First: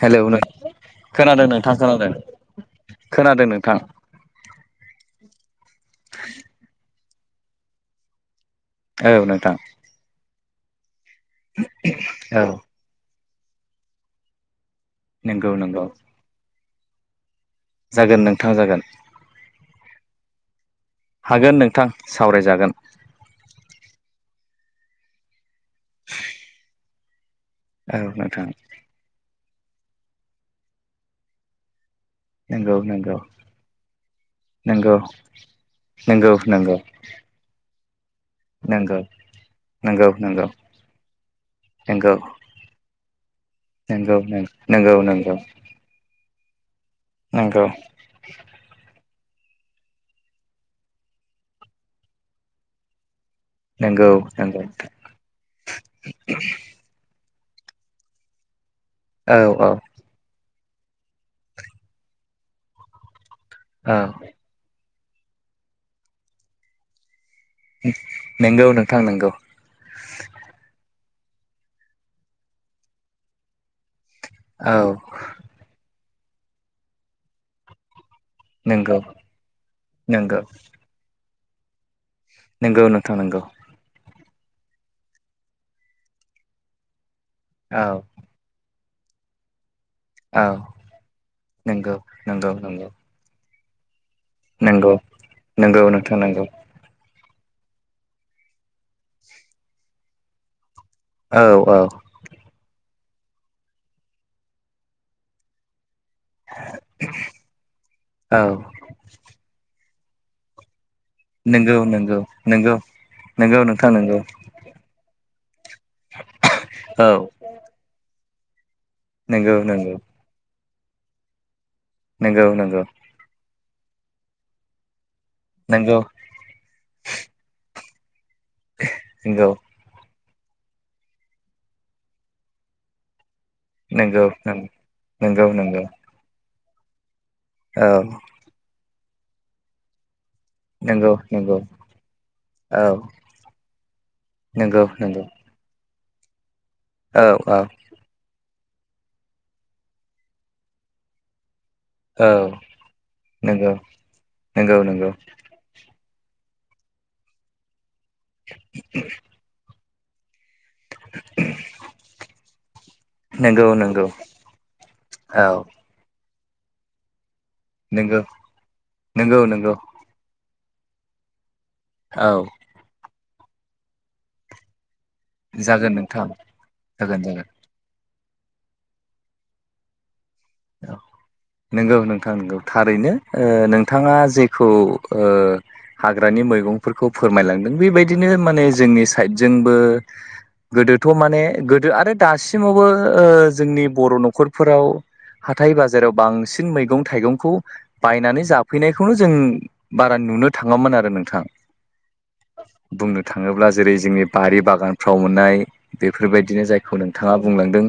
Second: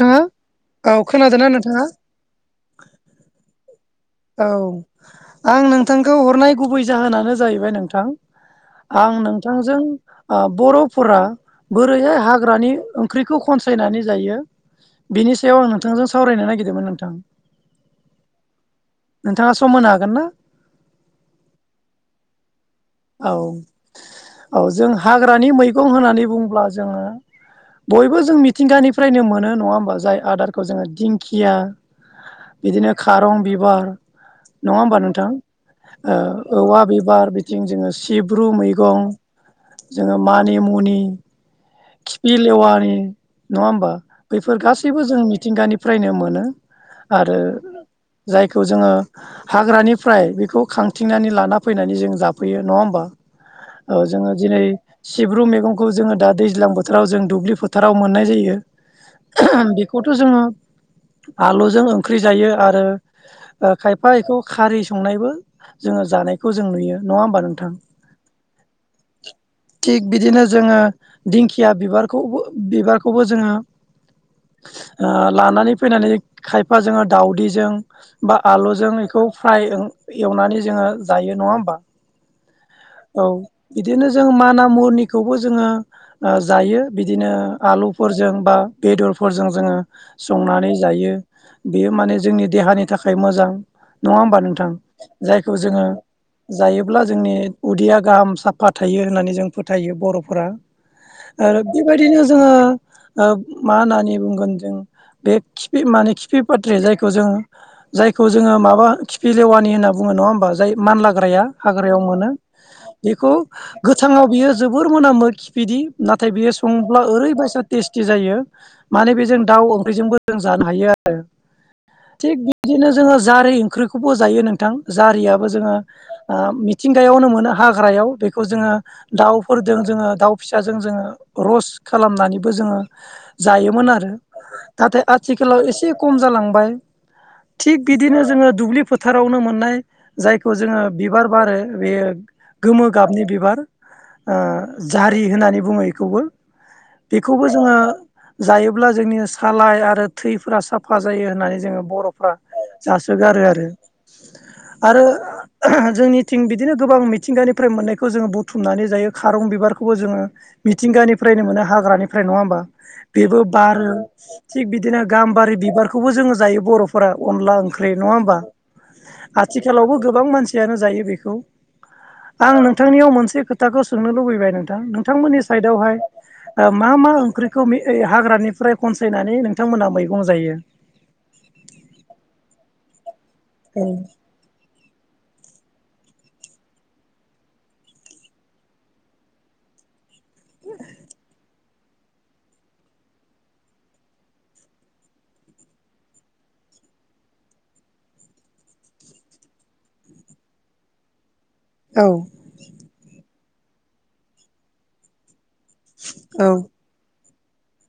नोंथाङा हेलौ नों औ खोनादोंना खोनादों नोंथां नोंथाङा खोनादों खोनादों नोंथां औ आं नोंथांखौ हरनाय गुबै जाहोनानो जाहैबाय नोंथां औ आं नोंथां नोंथांजों ओ बर'फोरा बोरैहाय औ हाग्रानि ओं ओंख्रिखौ खनसायनानै जायो बेनि नंगौ सायाव आं नंगौ नोंथांजों सावरायनो नागिरदोंमोन नोंथां जागोन नोंथां जागोन नोंथाङा सम मोनो हागोन ना? हागोन नोंथां सावरायजागोन औ औ जों हाग्रानि मैगं होननानै बुङोला जोङो औ बयबो जों नोंथां मिथिंगानिफ्रायनो मोनो नङा होमबा जाय आदारखौ जोङो दिंखिया नंगौ बिदिनो नंगौ खारं बिबार नङा नंगौ होमबा नोंथां ओ नंगौ नंगौ औवा बिबार बिथिं जोङो सिब्रु नंगौ मैगं नंगौ जोङो नंगौ मानिमुनि नंगौ खिफि लेवानि नङा होमबा नंगौ बैफोर नंगौ गासैबो जों मिथिंगानिफ्रायनो मोनो। आरो नंगौ जायखौ जोङो हाग्रानिफ्राय बेखौ खांथिंनानै लाना फैनानै जों जाफैयो नङा होमबा? औ नंगौ जोङो दिनै नंगौ सिब्रु मैगंखौ जोङो दा दैज्लां बोथोराव जों दुब्लि फोथाराव मोननाय जायो औ औ बेखौथ' जोङो आलुजों ओंख्रि जायो आरो ओ औ खायफा बेखौ खारै संनायबो जोङो जानायखौ जों नुयो नङा होमबा नों थां नंगौ नोंथां नंगौ थिग बिदिनो जोङो दिंखिया बिबारखौबो बिबारखौबो जोङो औ आ लानानै फैनानै खायफाजों दाावदैजों बा आलुजों नंगौ बेखौ फ्राय नंगौ एवनानै जोङो जायो नङा होमबा? नोंगौ नोंथां औ नंगौ। बिदिनो जों मानामुनिखौबो जोङो ओ जायो बिदिनो औ आलुफोरजों बा बेदरफोरजों जोङो औ संनानै जायो बेयो नंगौ माने जोंनि नंगौ देहानि नंगौ थाखाय मोजां नङा होमबा नोंथां नंगौ जायखौ नंगौ जोङो नोंथां नंगौ जायोब्ला जोंनि उदैया गाहाम साफा थायो होननानै जों फोथायो बर'फोरा। औ आरो औ बेबायदिनो जोङो ओ मा होननानै बुंगोन जों बे खिफि माने खिफि पत्रि जायखौ जों जायखौ जोङो औ माबा खिफि लेवानि होनना बुं बुङो नङा होमबा जाय मानलाग्राया। नोंगौ हाग्रायाव नोंगौ मोनो नोंगौ बेखौ नोंगौ नोंथां नोंगौ गोथाङाव बियो जोबोर मोनामो खिफि बादि नाथाय बियो सङोब्ला औ ओरैबायसा टेस्टि जायो। माने बेजों नोंगौ दाउ नोंगौ ओंख्रिजोंबो जों जानो हायो आरो थिग नोंगौ नोंगौ बिदिनो जोङो जारि ओंख्रिखौबो जायो नोंथां जारियाबो जोङो नोंगौ ओ मिथिंगायावनो मोनो हाग्रायाव बेखौ जोङो दाउफोरजों जोङो दाउ फिसाजों जोङो रस खालामनानैबो जोङो जायोमोन आरो नोंगौ नाथाय नोंगौ नोंगौ आथिखालाव नोंगौ एसे खम जालांबाय। थिग औ बिदिनो जोङो दुब्लि फोथारावनो मोननाय जायखौ जों नोंगौ बिबार नोंगौ बारो बे गोमो औ गाबनि बिबार ओ नोंगौ नोंगौ जारि होननानै बुङो इखौबो औ बेखौबो औ जोङो जायोब्ला जोंनि सालाय आरो थैफोरा साफा जायो होननानै जोङो औ बर'फ्रा जासोगारो आरो, नोंगौ नोंगौ नोंगौ आरो जोंनिथिं बिदिनो गोबां मिथिंगानिफ्राय मोननायखौ जोङो बुथुमनानै जायो खारं बिबारखौबो जोङो मिथिंगानिफ्रायनो मोनो हाग्रानिफ्राय नङा होमबा बेबो नोंगौ बारो नोंगौ औ थिग बिदिनो गाम्बारि बिबारखौबो जोङो जायो बर'फोरा अनला ओंख्रि नङा नोंगौ होमबा नोंगौ नोंगौ आथिखालावबो गोबां मानसि यानो जायो बेखौ औ आं नोंथांनियाव मोनसे खोथाखौ सोंनो लुबैबाय नोंथां। नोंथांमोननि जागोन साइडआवहाय नोंथां ओ मा मा जागोन जागोन ओंख्रिखौ मि हाग्रानिफ्राय खनसायनानै नोंथांमोना मैगं जा औ नोंगौ नोंथां नोंगौ थारैनो ओ नोंथाङा जेखौ ओ हाग्रानि मैगंफोरखौ फोरमायलांदों बेबायदिनो माने जोंनि साइडजोंबो ओ गोदोथ' माने गोदो आरो दासिमावबो ओ जोंनि बर' न'खरफोराव हाथाय-बाजाराव बांसिन मैगं-थाइगंखौ बायनानै जाफैनायखौनो जों बा नुनो थाङामोन आरो नोंथां। औ बुंनो थाङोब्ला जेरै जोंनि बारि बागानफ्राव मोननाय औ बेफोरबायदिनो जायखौ नों थाङा बुंलांदों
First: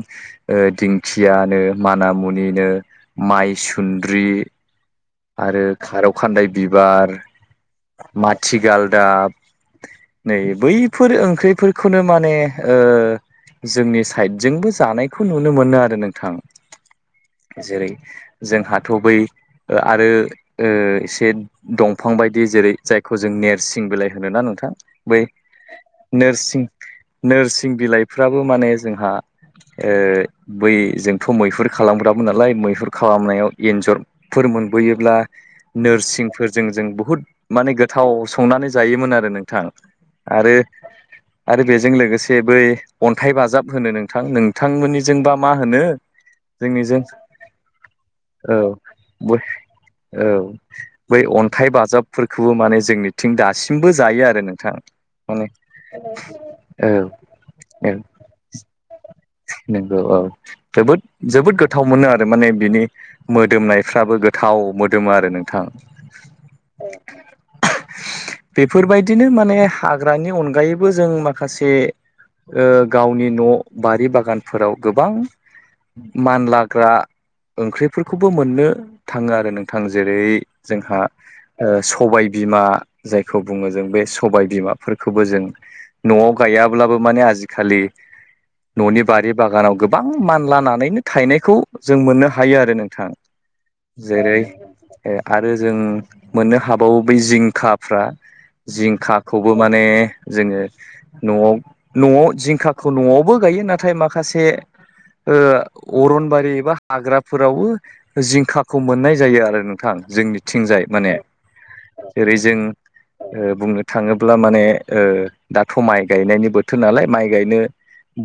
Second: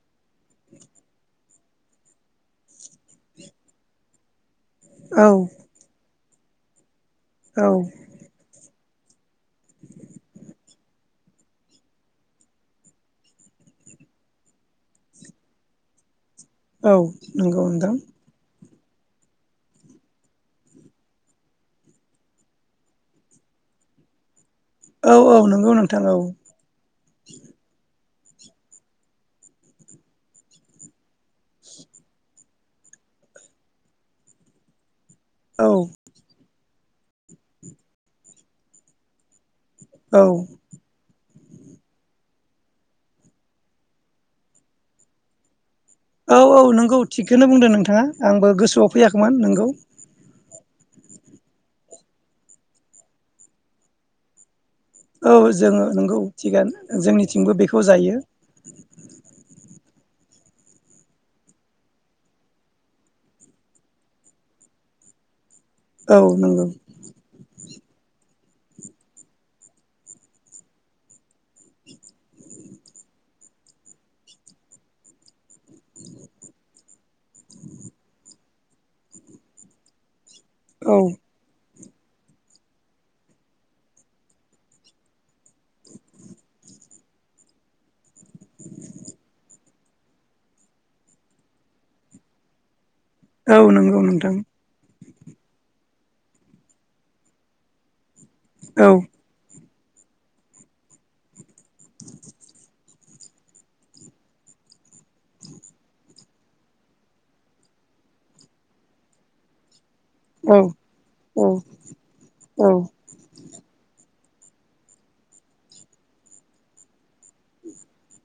ओ दिंखियानो माना मुनिनो, माइ सुन्द्रि औ आरो खारौ खानदाय बिबार औ माथिगालदाब नै बैफोर ओंख्रिफोरखौनो माने ओ जोंनि साइडजोंबो जानायखौ नुनो मोनो आरो नोंथां। औ नंगौ जेरै नोंथां जोंहाथ' बै ओ आरो ओ एसे दंफां बायदि जेरै जायखौ जों नेरसिं बिलाइ होनोना नो थां औ बै औ नंगौ नोंथां औ नोरसिं नोरसिं बिलाइफ्राबो माने जोंहा ओ बै जोंथ' मैहुर खालामग्रामोन नालाय। मैहुर खालामनायाव एन्जर फोर मोनबोयोब्ला औ नोरसिंफोरजों जों बुहुत माने गोथाव संनानै जायोमोन आरो नोंथां औ आरो आरो बेजों लोगोसे बै अन्थाइ बाजाब होनो नोंथां। नोंथांमोननिजोंबा मा होनो? औ औ जोंनिजों नोंगौ थिगखोनो बुंदों नोंथाङा। आंबो गोसोआव फैयाख ब औ बै अन्थाइ बाजाबफोरखौबो माने जोंनिथिं दासिमबो जायो आरो नोंथां। औ माने जोङो नंगौ थिगानो औ ओ। जोंनिथिंबो बेखौ जायो नोंगौ औ। जोबोद जोबोद गोथाव मोनो आरो माने बिनि मोदोमनाय फ्राबो गोथाव मोदोमो आरो नोंथां। औ नोंगौ। बेफोरबायदिनो माने हाग्रानि अनगायैबो जों माखासे ओ गावनि न' बारि बागानफोराव गोबां मानलाग्रा ओंख्रिफोरखौबो मोननो थाङो आरो नोंथां। जेरै औ जोंहा ओ स सबाय बिमा जायखौ बुङो जों बे सबाय बिमाफोरखोबो जों न'आव गायाब्लाबो माने आजिखालि न'नि बारि बागानाव गोब बां मानलानानैनो थायनायखौ जों मोननो हायो आरो नोंथां। औ नोंगौ नोंथां। ए आरो जों मोननो हाबावो बै जिंखाफ्रा, औ जिंखाखौबो माने जोङो न'आव न'आव जिंखाखौ न'आवबो गायो नाथाय माखासे ओ अरनबारि एबा हाग्राफोरावबो जिंखाखौ मोननाय जायो आरो नों थां औ जोंनिथिंजाय माने औ जेरै जों औ ओ बुंनो थाङो ब्ला माने ओ दाथ' माइ गायनायनि बोथोर नालाय माइ गायनो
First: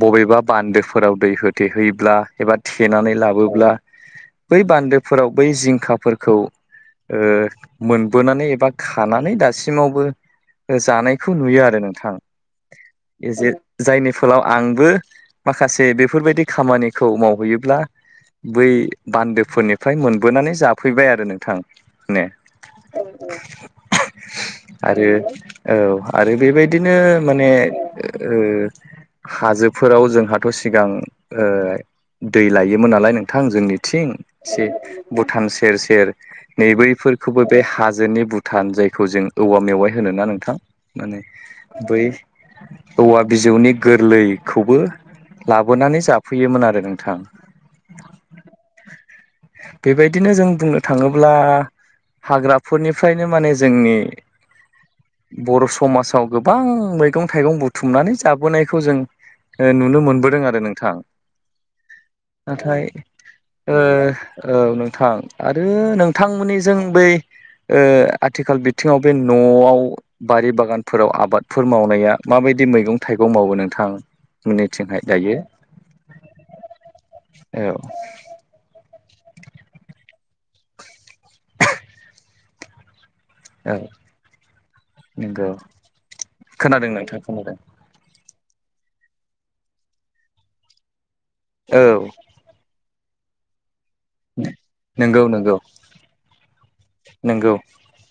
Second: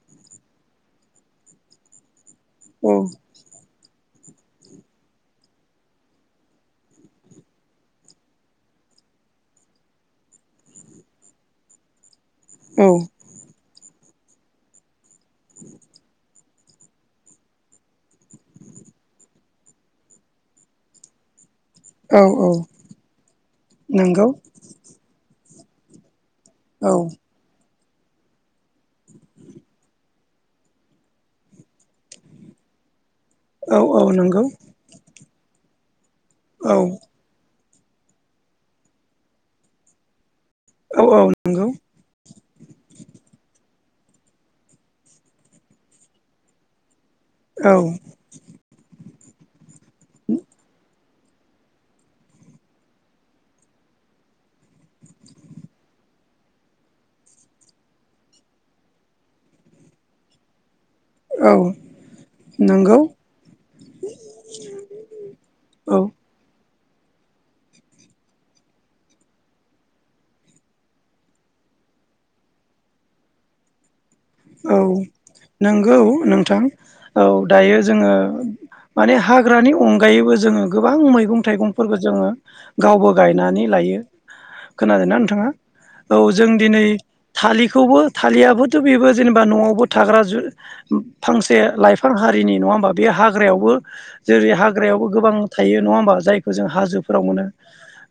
बबेबा बान्दोफोराव दै होथे हैब्ला एबा औ थेनानै लाबोब्ला बै बान्दोफोराव बै जिंखाफोरखौ ओ मोनबोनानै एबा खानानै दासिमावबो ओ जानायखौ नुयो आरो नोंथां। औ एजे जायनि फोलाव आंबो माखासे बेफोर बायदि खामानिखौ मावहैयोब्ला बै बान्दोफोरनि फ्राय मोनबोनानै जाफैबाय आरो नोंथां। औ ने औ नंगौ आरो औ आरो औ बेबायदिनो माने ओ हाजोफोराव जोंहाथ' सिगां ओ दै लायोमोन नालाय नों थां औ औ जोंनिथिं नंगौ एसे भुटान सेर सेर नै औ बैफोरखौबो बे हाजोनि भुटान जायखौ जों औवा मेवाइ होनो ना नोंथां। औ माने औ नंगौ बै औवा बिजौनि गोरलैखौबो लाबोनानै जाफैयोमोन आरो नोंथां। औ। बेबायदिनो जों बुंनो थाङोब्ला हाग्राफोरनिफ्रायनो माने जोंनि बर' समासाव गोबां मैगं थाइगं बुथुमनानै जाबोनायखौ जों ओ नुनो मोनबोदों आरो नोंथां। औ नाथाय नोंगौ। ओ औ नोंथां आरो औ नोंथांमोननिजों बै ओ आथिखाल बिथिङाव बे न'आव बारि बागानफोराव आबादफोर मावनाया माबाय दि मैगं थाइगं मावो नोंथां। औ मोननिथिंहाय दायो नंगौ नोंथां औ दायो जोङो माने हाग्रानि अनगायैबो जोङो गोबां मैगं थाइगंफोरखौ जोङो गावबा गाव गायनानै औ लायो। खोनादोंना नोंथाङा नंगौ औ जों दिनै खोनादों नोंथां खोनादों थालिखौबो थालियाबो [unintelligible] बेबो जेनेबा न'आवबो थाग्रा जु फांसे औ लाइफां हारिनि नङा होमबा? बे हाग्रायावबो जेरै हाग्रायावबो नंगौ गोबां नंगौ थायो नङा होमबा जायखौ जों हाजोफोराव मोनो। नंगौ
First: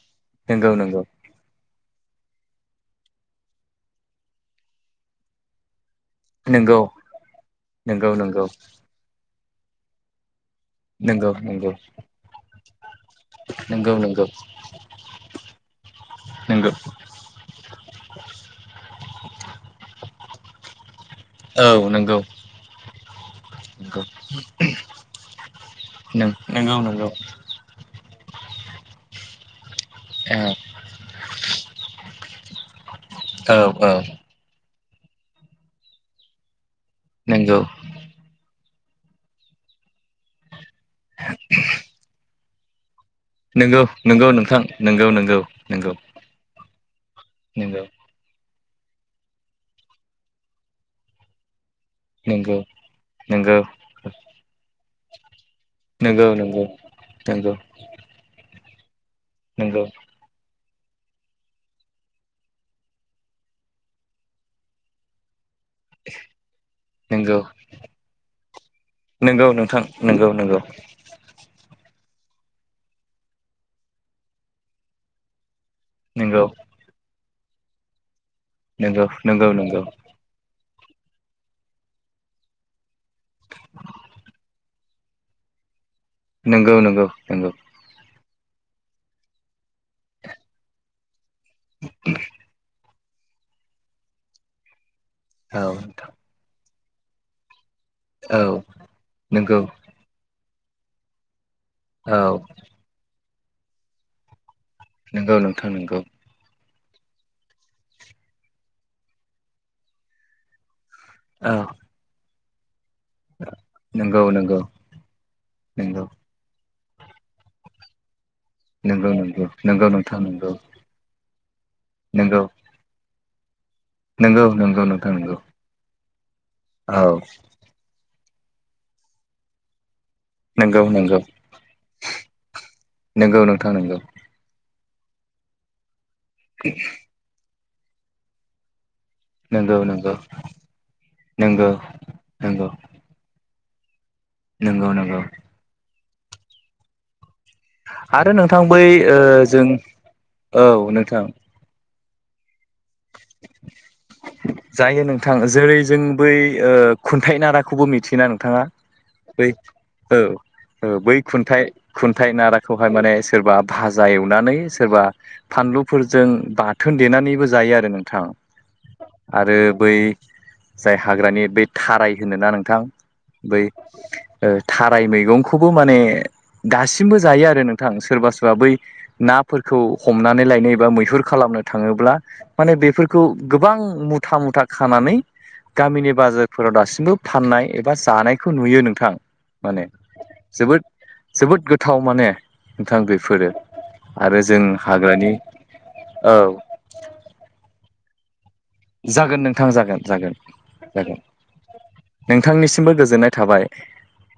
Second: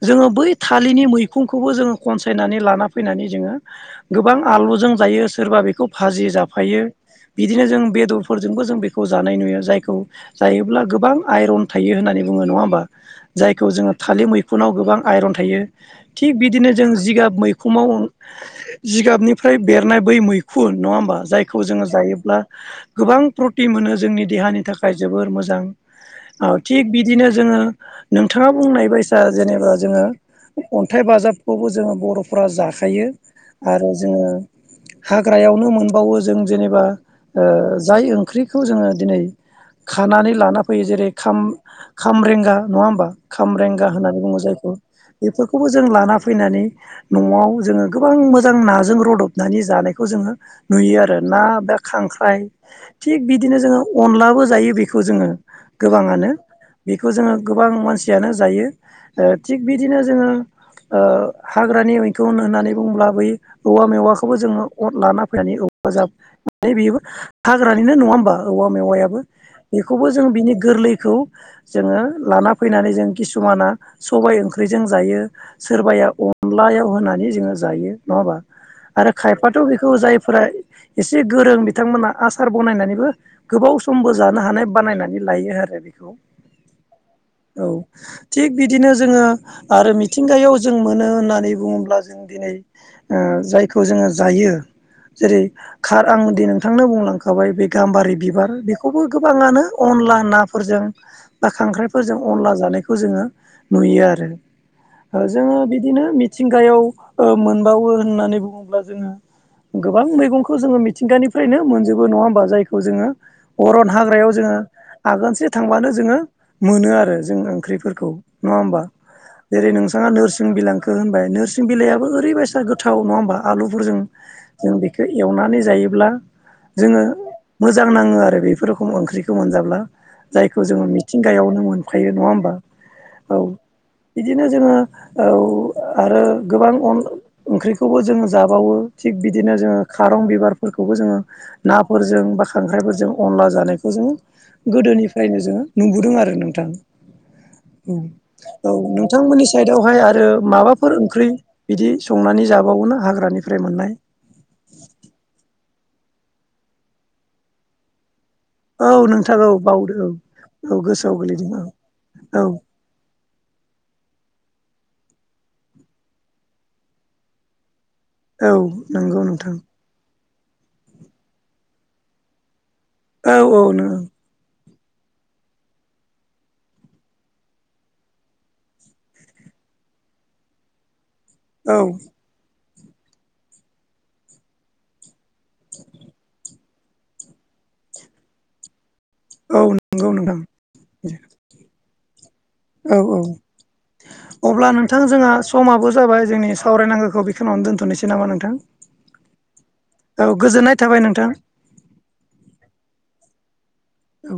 जोङो बै नंगौ नंगौ थालिनि मैखुं खौबो जोङो खनसायनानै लाना फैनानै जोङो गोबां आलुजों जायो सोरबा बे भाजि जाफायो नंगौ बिदिनो जों नंगौ नंगौ बेदरफोरजोंबो जों बेखौ जानाय नुयो जायखौ जायोब्ला गोबां नंगौ आइरन नंगौ थायो होननानै बुङो नङा होमबा? जायखौ जोङो नंगौ थालिर नंगौ मैखुनाव गोबां आइरन थायो। थिग बिदिनो नंगौ जों जिगाब मैखुमाव जिगाबनिफ्राय बेरनाय बै मै खुन नङा होमबा जायखौ जोङो औ नंगौ जायोब्ला गोबां प्रतिन मोनो जोंनि देहानि थाखाय जोबोर मोजां। नंगौ नंगौ ओथिग नंगौ बिदिनो जोङो नोंथाङा बुंनाय बायसा जेनेबा जोङो अन्थाइ बाजाबखौबो जोङो बर'फ्रा जाखायो औ आरो औ जोङो हाग्रायावनो मोनबावो जों जेनेबा ओ नंगौ जाय ओंख्रि खौ जोङो दिनै खानानै लाना फैयो जेरै खाम-खामब्रेंगा नङा होमबा? नंगौ खामरेंगा होननानै नंगौ बुङो नोंथां जायखौ नंगौ नंगौ बेफोरखौबो जों नंगौ लाना फैनानै न'आव नंगौ जोङो गोबां मोजां नाजों रुदबनानै जानायखौ जोङो नुयो आरो ना बा खांख्राइ नंगौ थिग बिदिनो नंगौ जोङो अनलाबो जायो बेखौ जोङो। नंगौ नंगौ गोबाङानो बेखौ जोङो नंगौ गोबां मानसियानो जायो। ओ थिग नंगौ बिदिनो जोङो ओ हाग्रानि मैखुन होननानै बुंङोब्ला बै औवा मेवाखौबो जोंङो अर लाना फैनानै औ जाबे बेयोबो नंगौ हाग्रानिनो नंङा होमबा औवा मेवायाबो। नंगौ नोंथां बेखौबो जों नंगौ बिनि नंगौ गोरलैखौ जोंङो लाना फैनानै जों किसुमाना सबाय ओंख्रिजों जायो। सोरबाया नंगौ अनलायाव होनानै जोंङो जायो नङा होमबा? नों नंगौ बाथ' बेखौ जायफोरा एसे गोरों बिथांमोना आसार बानायनानैबो गोबाव समबो जानो हानाय बानायनानै लायो आरो बे। नंगौ नंगौ नंगौ थिग बिदिनो जोंङो आरो मिथिंगायाव जों मोनो होननानै बुंङोब्ला जों दिनै ओ जायखौ जोंङो जायो जेरै औ खार नोंथां आं दि नोंथांनो बुंलांखाबाय बे गाम्बारि औ बिबार बेखौबो नंगौ गोबाङानो अनला नाफोरजों बा खांख्राइफोरजों औ अनला जानायखौ जोंङो नुयो आरो। नंगौ जोंङो नोंथां नंगौ बिदिनो मिथिंगायाव ओ मोनबावो होननानै बुंङोब्ला जो गोबां मैगंखौ जोंङो औ मिथिंगानिफ्रायनो मोनजोबो नंङा होमबा खौ जोंङो अरन नंगौ हाग्रायाव नंगौ जोंङो आगोनसे थांब्लानो जोंङो मोनो आरो जों ओंख्रिफोरखौ नंङा होमबा? नंगौ नंगौ जेरै नंगौ नोंथांङा नोंथां नोरसिं नंगौ बिलाांखौो होनबाय नोरसिं बिलाइाबो नंगौ ओरैबायसा गोथाव नंङा होनोमबा? आलुफोरजों नंगौ जों नंगौ बेखौ नोंथां नंगौ एवनानै जायोब्ला जोंङो औ मोजां नांङो आरो। बेफोर रोखोम ओंख्रिखौ मोनजाब्ला जायखौ नंगौ जोंङो नंगौ मिथिंगायावनो मोनखायो नंङा होमबा? औ नंगौ नोंथां नंगौ बिदिनो जोंङो औ आरो गोबां अन ओंख्रिखौबो जोंङो जाबावो। थिग बिदिनो नंगौ जोंङो नंगौ खारं बिबारफोरखौबो जोंङो नंगौ नाफोरजों बा नंगौ खांख्राइफोरजों अनला जानाय खौ जोंङो नंगौ नंगौ गोदोनिफ्रायनो जोंङो नुबोदों आरो नोंथां। आरो नोंथां औ बै ओ नोंथांमोननि जों साइदावहाय आरो औ माबाफोर नोंथां ओंख्रि बिदि संनानै जाबावोना हाग्रानिफ्राय मोननाय। जायो नोंथां जेरै जों बै खुन्थाइ नाराखौबो मिथियो ना नोंथाङा औ नोंथां औ बै बावदो औ औ गोसोआव बै गोलैदों खुन्थाइ औ खुन्थाइ औ नाराखौहाय माने सोरबा भाजा एव नानै सोरबा फानलुफोरजों बाथोन देनानैबो जायो आरो नों औ नंगौ नोंथां आरो बै जाय हाग्रानि बै थाराय होनोना नोंथां औ बै औ नो थाराय मैगंखौबो माने दासिमबो जायो आरो नोंथां सोरबा सोरबा बै नाफोरखौ हमनानै लायनो एबा मैहुर खालामनो औ थांङोब्ला माने बेफोरखौ गोबां मुथा मुथा खानानै गामिनि बाजारफोराव दासिमबो फाननाय एबा जानायखौ नुयो नों नोंथां औ माने नंगौ नोंथां जोबोद जोबोद गोथाव माने नोंथां औ औ बेफोरो आरो जों अब्ला नोंथां जोंहा हाग्रानि समाबो जाबाय औ जोंनि सावरायनांगौखौ बेखिनियावनो दोनथ'नोसै नामा नोंथां जागोन नोंथां जागोन औ जागोन गोजोननाय थाबाय जागोन नोंथां नोंथांनिसिमबो गोजोननाय थाबाय औ